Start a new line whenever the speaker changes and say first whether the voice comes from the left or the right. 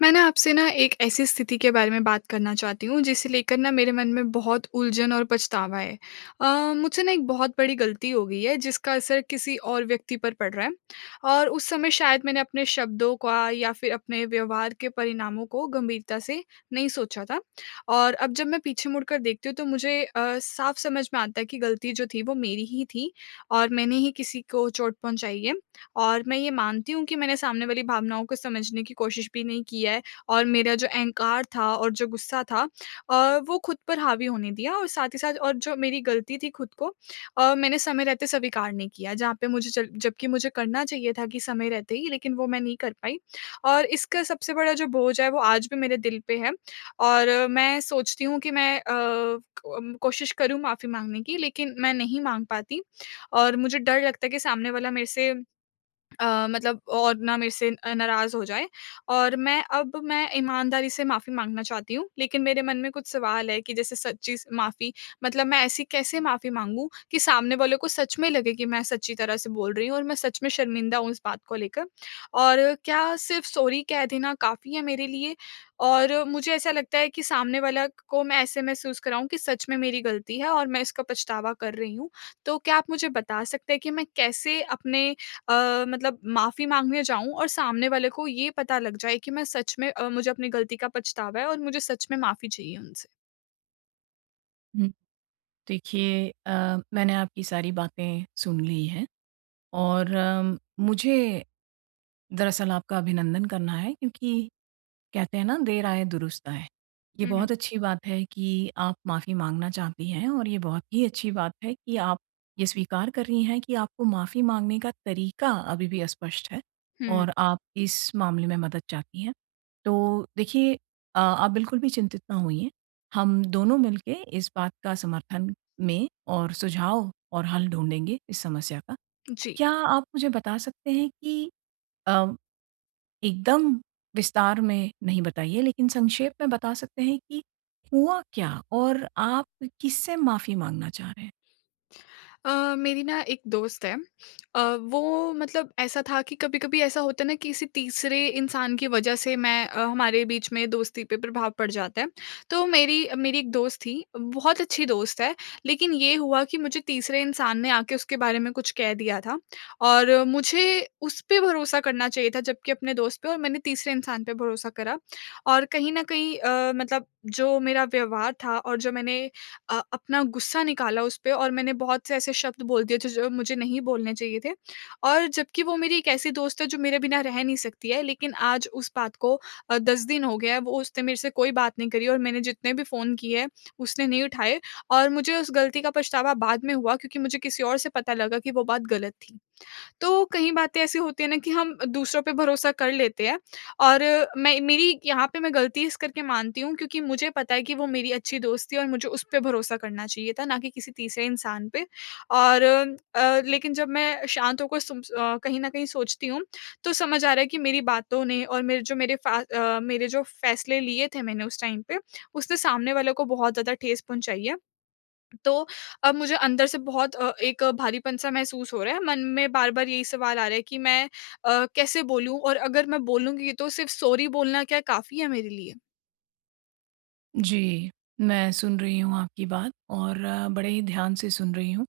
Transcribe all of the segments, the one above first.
left: मैं ना आपसे ना एक ऐसी स्थिति के बारे में बात करना चाहती हूँ जिसे लेकर ना मेरे मन में बहुत उलझन और पछतावा है। अ, मुझसे ना एक बहुत बड़ी ग़लती हो गई है जिसका असर किसी और व्यक्ति पर पड़ रहा है। और उस, समय शायद मैंने अपने शब्दों का या फिर अपने व्यवहार के परिणामों को गंभीरता से नहीं सोचा था। और अब जब मैं पीछे मुड़कर देखती हूँ तो मुझे अ, साफ़ समझ में आता है कि ग़लती जो थी वो मेरी ही थी। और मैंने ही किसी को चोट पहुँचाई है, और मैं ये मानती हूँ कि मैंने सामने वाली भावनाओं को समझने की कोशिश भी नहीं की है और मेरा जो अहंकार था, और जो गुस्सा था अ, वो खुद पर हावी होने दिया। और साथ ही साथ और जो मेरी ग़लती थी खुद को अ, मैंने समय रहते स्वीकार नहीं किया जहाँ पे मुझे जब जबकि मुझे करना चाहिए था कि समय रहते ही लेकिन वो मैं नहीं कर पाई और इसका सबसे बड़ा जो बोझ है वो आज भी मेरे दिल पे है। और मैं सोचती हूँ कि मैं अ, क कोशिश करूँ माफ़ी माँगने की लेकिन मैं नहीं माँग पाती। और मुझे डर लगता है कि सामने वाला मेरे से अ, मतलब और ना मेरे से अ, नाराज़ हो जाए और मैं अब मैं ईमानदारी से माफ़ी माँगना चाहती हूँ, लेकिन मेरे मन में कुछ सवाल है कि जैसे सच्ची माफ़ी, मतलब मैं ऐसी कैसे माफ़ी माँगूँ कि सामने वालों को सच में लगे कि मैं सच्ची तरह से बोल रही हूँ और मैं सच में शर्मिंदा हूँ इस बात को लेकर? और क्या सिर्फ़ सॉरी कह देना काफ़ी। मेरे लिए और मुझे ऐसा लगता है कि सामने वाला को मैं ऐसे महसूस कराऊँ कि सच में मेरी ग़लती है, और मैं इसका पछतावा कर रही हूँ। तो क्या आप मुझे बता सकते हैं कि मैं कैसे अपने अ, मतलब माफ़ी माँगने जाऊँ और सामने वाले को ये पता लग जाए कि मैं सच में अ, मुझे अपनी ग़लती का पछतावा है और मुझे सच में माफ़ी चाहिए उनसे।
right: हुँ। देखिए अ, मैंने आपकी सारी बातें सुन ली है। और मुझे, दरअसल आपका अभिनंदन करना है क्योंकि कहते हैं ना देर आए, दुरुस्त आए। ये
left: हुँ, हुँ।
right: बहुत अच्छी बात है कि आप माफ़ी माँगना चाहती हैं और ये बहुत ही अच्छी बात है कि आप ये स्वीकार कर रही हैं कि आपको माफ़ी माँगने का तरीका अभी भी अस्पष्ट है
left: हुँ।
right: और आप इस मामले में मदद चाहती हैं। तो देखिए अ, आप बिल्कुल भी चिंतित ना होइए। हम दोनों मिलके इस बात का समर्थन में और सुझाव और हल ढूँढेंगे इस समस्या का।
left: जी।
right: क्या आप मुझे बता सकते हैं कि अ, एकदम विस्तार में नहीं बताइए, लेकिन संक्षेप में बता सकते हैं कि हुआ क्या? और आप किससे माफ़ी माँगना चाह रहे हैं?
left: अ, मेरी ना एक दोस्त है। अ, वो मतलब ऐसा था कि कभी-कभी ऐसा होता है ना, किसी तीसरे इंसान के वजह से मैं अ, हमारे बीच में दोस्ती पे प्रभाव पड़ जाता है। तो मेरी मेरी एक दोस्त थी, बहुत अच्छी दोस्त है, लेकिन ये हुआ कि मुझे तीसरे इंसान ने आके उसके बारे में कुछ कह दिया था और मुझे उसपे भरोसा करना चाहिए था जबकि अपने दोस्त पे और मैंने तीसरे इंसान पे भरोसा करा। और कहीं न कहीं अ, मतलब जो मेरा व्यवहार था और जो मैंने अ, अपना गुस्सा निकाला उसपे और मैंने बहुत से ऐसे शब्द बोल दिए थे, जो मुझे नहीं बोलने चाहिए थे। और जबकि वो मेरी एक ऐसी दोस्त है जो मेरे बिना रह नहीं सकती है लेकिन आज उस बात को अ, 10 दिन हो गया है, वो उसने मेरे से कोई बात नहीं करी और मैंने जितने भी फ़ोन किए हैं, उसने नहीं उठाए। और मुझे उस गलती का पछतावा बाद में हुआ क्योंकि मुझे किसी और से पता लगा कि वो बात गलत थी। तो कहीं बातें ऐसी होती हैं ना कि हम दूसरों पे भरोसा कर लेते हैं और मैं मेरी यहाँ पे मैं गलती इस करके मानती हूँ, क्योंकि मुझे पता है कि वो मेरी अच्छी दोस्त थी और मुझे उसपे भरोसा करना चाहिए था ना कि किसी तीसरे इंसान पे। और अ, लेकिन जब मैं शांत होकर सुन अ, कहीं न कहीं सोचती हूँ, तो समझ आ रहा है कि मेरी बातों ने और मेरे जो मेरे फ़ा अ, मेरे जो फैसले लिए थे मैंने उस टाइम पे, उसने सामने वालों को बहुत ज़्यादा ठेस पहुँचाई है। तो, अब मुझे अंदर से बहुत अ, एक भारीपन सा महसूस हो रहा है, मन में बार-बार यही सवाल आ रहा है कि मैं अ, कैसे बोलूँ और अगर मैं बोलूँगी तो सिर्फ़ सॉरी बोलना क्या काफ़ी है मेरे लिए? उ।
right: जी, मैं सुन रही हूँ आपकी बात और बड़े ही ध्यान से सुन रही हूँ।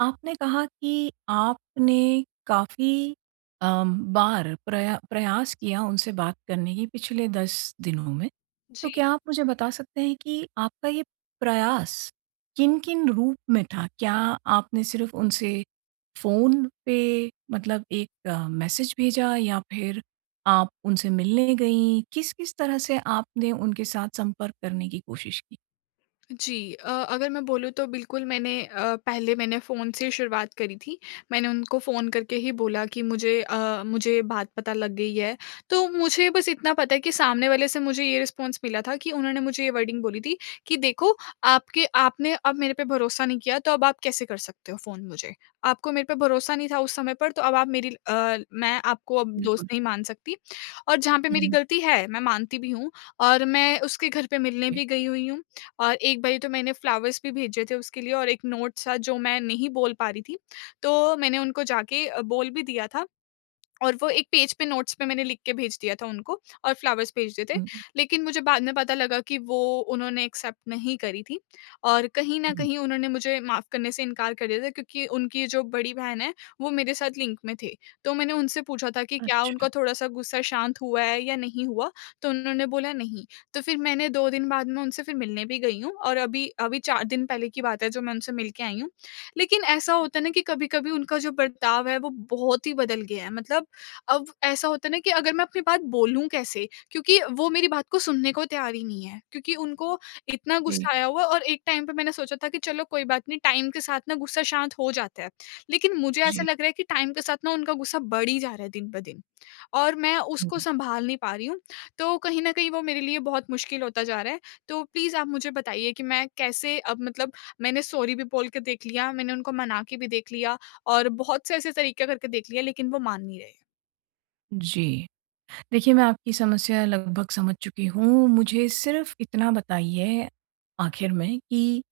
right: आपने कहा कि आपने काफ़ी अम, बार प्रया प्रयास किया उनसे बात करने की पिछले 10 दिनों में। तो
left: जी।
right: क्या आप मुझे बता सकते हैं कि आपका ये प्रयास किन-किन रूप में था? क्या आपने सिर्फ़ उनसे फ़ोन पे मतलब एक मैसेज भेजा या फिर आप उनसे मिलने गईं? किस-किस तरह से आपने उनके साथ संपर्क करने की कोशिश की?
left: जी अ, अगर मैं बोलूँ तो बिल्कुल मैंने अ, पहले मैंने फ़ोन से ही शुरुआत करी थी। मैंने उनको फ़ोन करके ही बोला कि मुझे अ, मुझे ये बात पता लग गई है। तो मुझे बस इतना पता है कि सामने वाले से मुझे ये रिस्पॉन्स मिला था कि उन्होंने मुझे ये वर्डिंग बोली थी कि देखो आपके आपने अब मेरे पे भरोसा नहीं किया तो अब आप कैसे कर सकते हो फ़ोन मुझे? आपको मेरे पे भरोसा नहीं था उस समय पर तो अब आप मेरी अ, मैं आपको अब दोस्त
right: बिल्कुल।
left: नहीं मान सकती। और जहाँ पे मेरी
right: हुँ।
left: गलती है, मैं मानती भी हूँ और मैं उसके घर पे मिलने भी गई हुई हूँ। और एक बारी तो मैंने फ्लावर्स भी भेजे थे उसके लिए और एक नोट सा जो मैं नहीं बोल पा रही थी। तो मैंने उनको जाके अ, बोल भी दिया था और वो एक पेज पे नोट्स पे मैंने लिख के भेज दिया था उनको और फ्लावर्स भेज दिए थे।
right: हुँ, हुँ।
left: लेकिन मुझे बाद में पता लगा कि वो उन्होंने एक्सेप्ट नहीं करी थी। और कहीं न
right: हुँ।
left: कहीं उन्होंने मुझे माफ़ करने से इंकार कर दिया था क्योंकि उनकी जो बड़ी बहन है, वो मेरे साथ लिंक में थे। तो मैंने उनसे पूछा था कि क्या
right: अच्छा।
left: उनका थोड़ा-सा गुस्सा शांत हुआ है या नहीं हुआ? तो उन्होंने बोला नहीं, तो फिर मैंने 2 दिन बाद में उनसे फिर मिलने भी गई हूँ और अभी अभी 4 दिन पहले की बात है जो मैं उनसे मिलके आई हूँ। लेकिन ऐसा होता है ना कि कभी-कभी उनका जो बर्ताव है वो बहुत ही बदल गया है, मतलब अब ऐसा होता है ना कि अगर मैं अपनी बात बोलूँ कैसे? क्योंकि वो मेरी बात को सुनने को तैयार ही नहीं है। क्योंकि उनको इतना
right: जी।
left: गुस्सा आया हुआ है और एक टाइम पे मैंने सोचा था कि चलो कोई बात नहीं, टाइम के साथ ना गुस्सा शांत हो जाता है। लेकिन मुझे ऐसा
right: जी।
left: लग रहा है कि टाइम के साथ ना उनका गुस्सा बढ़ ही जा रहा है दिन ब दिन। और मैं उसको
right: हुँ।
left: सँभाल नहीं पा रही हूँ, तो कहीं न कहीं वो मेरे लिए बहुत मुश्किल होता जा रहा है। तो प्लीज़ आप मुझे बताइए कि मैं कैसे अब मतलब मैंने सॉरी भी बोल के देख लिया, मैंने उनको मना के भी देख लिया और बहुत से ऐसे तरीके करके देख लिया लेकिन वो मान नहीं रहे।
right: जी। देखिए मैं आपकी समस्या लगभग समझ चुकी हूँ। मुझे सिर्फ़ इतना बताइए आखिर में कि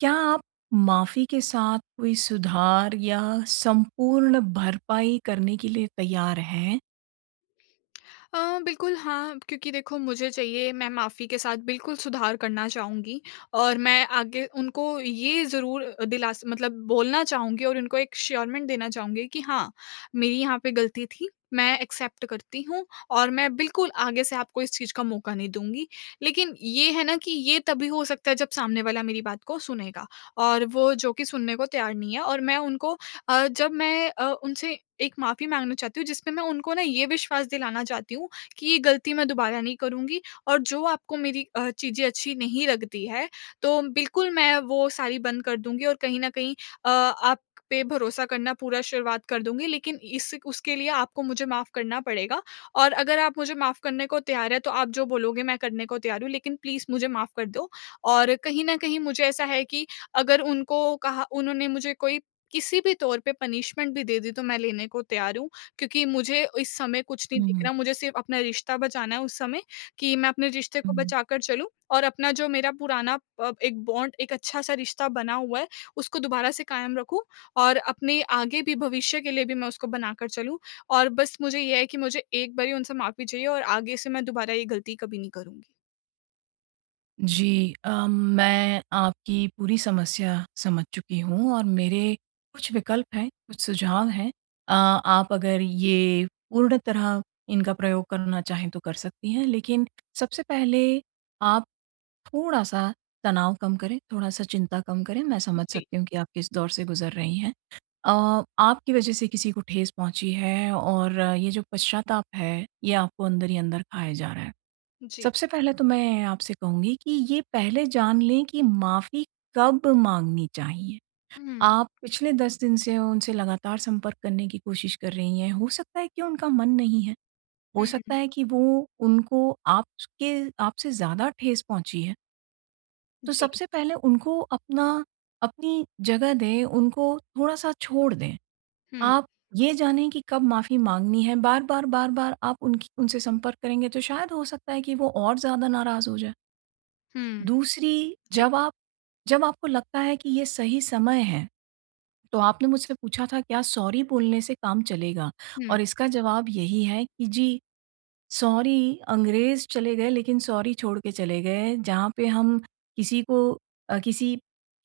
right: क्या आप माफ़ी के साथ कोई सुधार या संपूर्ण भरपाई करने के लिए तैयार हैं?
left: अ, बिल्कुल हाँ, क्योंकि देखो मुझे चाहिए मैं माफ़ी के साथ बिल्कुल सुधार करना चाहूँगी। और मैं आगे उनको ये ज़रूर दिलास मतलब बोलना चाहूँगी और उनको एक एश्योरमेंट देना चाहूँगी कि हाँ मेरी यहाँ पे गलती थी, मैं एक्सेप्ट करती हूँ और मैं बिल्कुल आगे से आपको इस चीज़ का मौका नहीं दूँगी। लेकिन ये है ना कि ये तभी हो सकता है जब सामने वाला मेरी बात को सुनेगा। और वो जो कि सुनने को तैयार नहीं है और मैं उनको अ, जब मैं अ, उनसे एक माफ़ी माँगना चाहती हूँ, जिसमें मैं उनको ना ये विश्वास दिलाना चाहती हूँ कि ये गलती मैं दोबारा नहीं करूँगी। और जो आपको मेरी अ, चीज़ें अच्छी नहीं लगती है तो बिल्कुल मैं वो सारी बंद कर दूँगी और कहीं न कहीं अ, आप पे भरोसा करना पूरा शुरुआत कर दूँगी। लेकिन इस उसके लिए आपको मुझे माफ़ करना पड़ेगा। और अगर आप मुझे माफ़ करने को तैयार हैं तो आप जो बोलोगे मैं करने को तैयार हूँ, लेकिन प्लीज मुझे माफ़ कर दो। और कहीं न कहीं मुझे ऐसा है कि अगर उनको कहा उन्होंने मुझे कोई किसी भी तौर पे पनिशमेंट भी दे दी तो मैं लेने को तैयार हूँ क्योंकि मुझे इस समय कुछ नहीं दिख
right: हुँ।
left: रहा, मुझे सिर्फ़ अपना रिश्ता बचाना है उस समय कि मैं अपने रिश्ते को
right: हुँ।
left: बचाकर चलूँ और अपना जो मेरा पुराना अ, एक बॉन्ड, एक अच्छा-सा रिश्ता बना हुआ है उसको दोबारा से कायम रखूँ और अपने आगे भी भविष्य के लिए भी मैं उसको बना कर चलूँ। और बस मुझे ये है कि मुझे एक बारी उनसे माफ़ी चाहिए और आगे से मैं दोबारा ये गलती कभी नहीं करूँगी।
right: जी, अम, मैं आपकी पूरी समस्या समझ चुकी हूँ और मेरे कुछ विकल्प हैं, कुछ सुझाव हैं अ, आप अगर ये पूर्ण तरह इनका प्रयोग करना चाहें तो कर सकती हैं लेकिन सबसे पहले आप थोड़ा-सा तनाव कम करें, थोड़ा-सा चिंता कम करें, मैं
left: उ,
right: समझ
left: जी।
right: सकती हूँ कि आप किस दौर से गुजर रही हैं। अ, आपकी वजह से किसी को ठेस पहुँची है और ये जो पश्चाताप है, ये आपको अंदर ही अंदर खाए जा रहा हैं।
left: जी।
right: सबसे पहले तो मैं आपसे कहूँगी कि ये पहले जान लें कि माफ़ी कब माँगनी चाहिए।
left: उ, हुँ।
right: आप पिछले 10 दिन से उनसे लगातार संपर्क करने की कोशिश कर रही हैं, हो सकता है कि उनका मन नहीं है, हो
left: हुँ,
right: सकता
left: हुँ।
right: है कि वो उनको आप के आपसे ज़्यादा ठेस पहुँची है। तो
left: जी।
right: सबसे पहले उनको अपना अपनी जगह दें, उनको थोड़ा-सा छोड़ दें।
left: हुँ।
right: आप ये जाने कि कब माफी माँगनी है, बार-बार, बार-बार आप उनकी उनसे संपर्क करेंगे तो शायद हो सकता है कि वो और ज़्यादा नाराज हो जाए।
left: हुँ।
right: दूसरी
left: जी।
right: जब आप जब आपको लगता है कि ये सही समय है, तो आपने मुझसे पूछा था क्या सॉरी बोलने से काम चलेगा?
left: हुँ।
right: और इसका जवाब यही है कि जी सॉरी अंग्रेज़ चले गए लेकिन सॉरी छोड़ के चले गए। जहाँ पे हम किसी को अ, किसी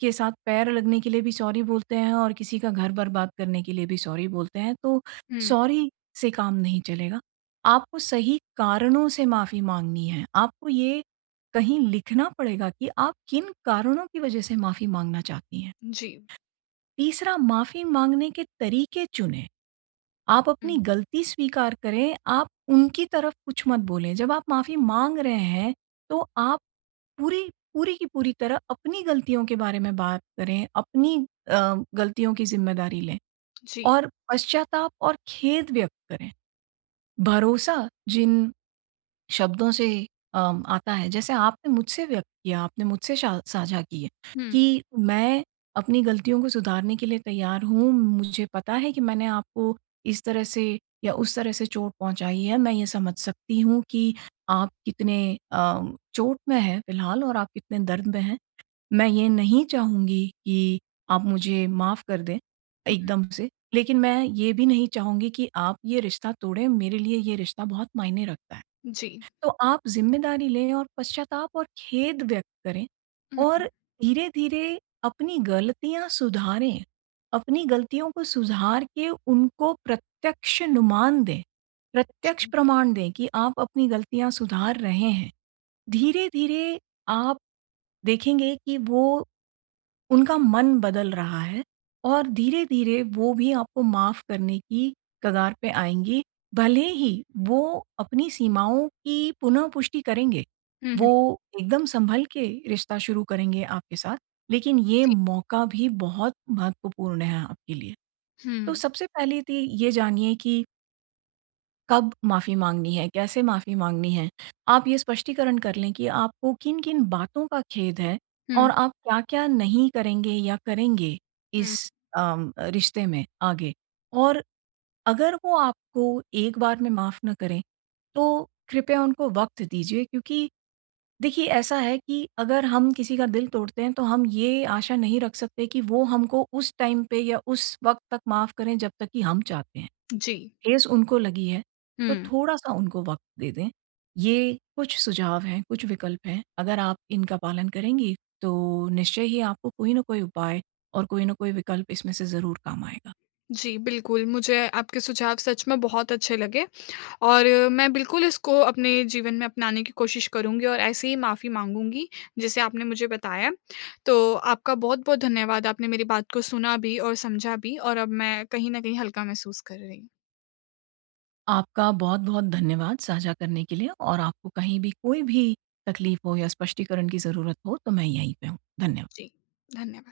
right: के साथ पैर लगने के लिए भी सॉरी बोलते हैं और किसी का घर बर्बाद करने के लिए भी सॉरी बोलते हैं तो
left: हुँ।
right: सॉरी से काम नहीं चलेगा। आपको सही कारणों से माफ़ी माँगनी है। आपको ये, कहीं लिखना पड़ेगा कि आप किन कारणों की वजह से माफ़ी माँगना चाहती हैं।
left: जी।
right: तीसरा माफ़ी माँगने के तरीके चुनें। आप अपनी
left: हुँ।
right: गलती स्वीकार करें, आप उनकी तरफ कुछ मत बोलें। जब आप माफ़ी माँग रहे हैं तो आप पूरी पूरी की पूरी तरह अपनी गलतियों के बारे में बात करें, अपनी अ, गलतियों की ज़िम्मेदारी लें
left: जी।
right: और पश्चाताप और खेद व्यक्त करें। भरोसा जिन शब्दों से अ, आता है जैसे आपने मुझसे व्यक्त किया आपने मुझसे श साझा किए
left: हुँ।
right: कि मैं अपनी गलतियों को सुधारने के लिए तैयार हूँ। मुझे पता है कि मैंने आपको इस तरह से या उस तरह से चोट पहुँचाई है। मैं ये समझ सकती हूँ कि आप कितने अ, चोट में है फिलहाल और आप कितने दर्द में हैं। मैं ये नहीं चाहूँगी कि आप मुझे माफ कर दें
left: हुँ।
right: एकदम से। लेकिन मैं ये भी नहीं चाहूँगी कि आप ये रिश्ता तोड़ें मेरे लिए ये रिश्ता बहुत मायने रखता है।
left: जी।
right: तो आप ज़िम्मेदारी लें और पश्चाताप और खेद व्यक्त करें और
left: हुँ।
right: धीरे-धीरे अपनी गलतियाँ सुधारें। अपनी गलतियों को सुधार के उनको प्रत्यक्ष नुमान दें, प्रत्यक्ष
left: जी।
right: प्रमाण दें कि आप अपनी गलतियाँ सुधार रहे हैं। धीरे-धीरे आप देखेंगे कि वो उनका मन बदल रहा है और धीरे-धीरे वो भी आपको माफ़ करने की कगार पे आएँगी। भले ही वो अपनी सीमाओं की पुनः पुष्टि करेंगे।
left: उहुँ।
right: वो एकदम संभल के रिश्ता शुरू करेंगे आपके साथ। लेकिन ये
left: जी।
right: मौका भी बहुत महत्वपूर्ण है आपके लिए। तो
left: हुँ।
right: सबसे पहली ती ये जानिए कि कब माफ़ी माँगनी है, कैसे माफ़ी माँगनी है। आप ये स्पष्टीकरण कर लें कि आपको किन-किन बातों का खेद है
left: हुँ।
right: और आप क्या-क्या नहीं करेंगे या करेंगे,
left: हुँ।
right: इस अम, अ, रिश्ते में आगे। और अगर वो आपको एक बार में माफ़ ना करें, तो कृपया उनको वक़्त दीजिए। क्योंकि देखिए, ऐसा है कि अगर हम किसी का दिल तोड़ते हैं, तो हम ये आशा नहीं रख सकते कि वो हमको उस टाइम पे या उस वक़्त तक माफ़ करें, जब तक कि हम चाहते हैं।
left: जी।
right: ठेस उनको लगी है, तो
left: हुँ।
right: थोड़ा-सा उनको वक़्त दे दें। ये कुछ सुझाव हैं, कुछ विकल्प हैं। अगर आप इनका पालन करेंगी, तो निश्चय ही आपको कोई न कोई उपाय और कोई न कोई विकल्प इसमें से ज़रूर काम आएगा।
left: जी, बिल्कुल। मुझे आपके सुझाव सच में बहुत अच्छे लगे और मैं बिल्कुल इसको अपने जीवन में अपनाने की कोशिश करुँगी और ऐसे ही माफ़ी माँगूँगी, जैसे आपने मुझे बताया। तो आपका बहुत-बहुत धन्यवाद। आपने मेरी बात को सुना भी और समझा भी और अब मैं कहीं न कहीं हल्का महसूस कर रही।
right: आपका बहुत-बहुत धन्यवाद साझा करने के लिए और आपको कहीं भी, कोई भी तकलीफ़ हो या स्पष्टीकरण की ज़रूरत हो, तो मैं यहीं पे हूँ। धन्यवाद।
left: जी, धन्यवाद।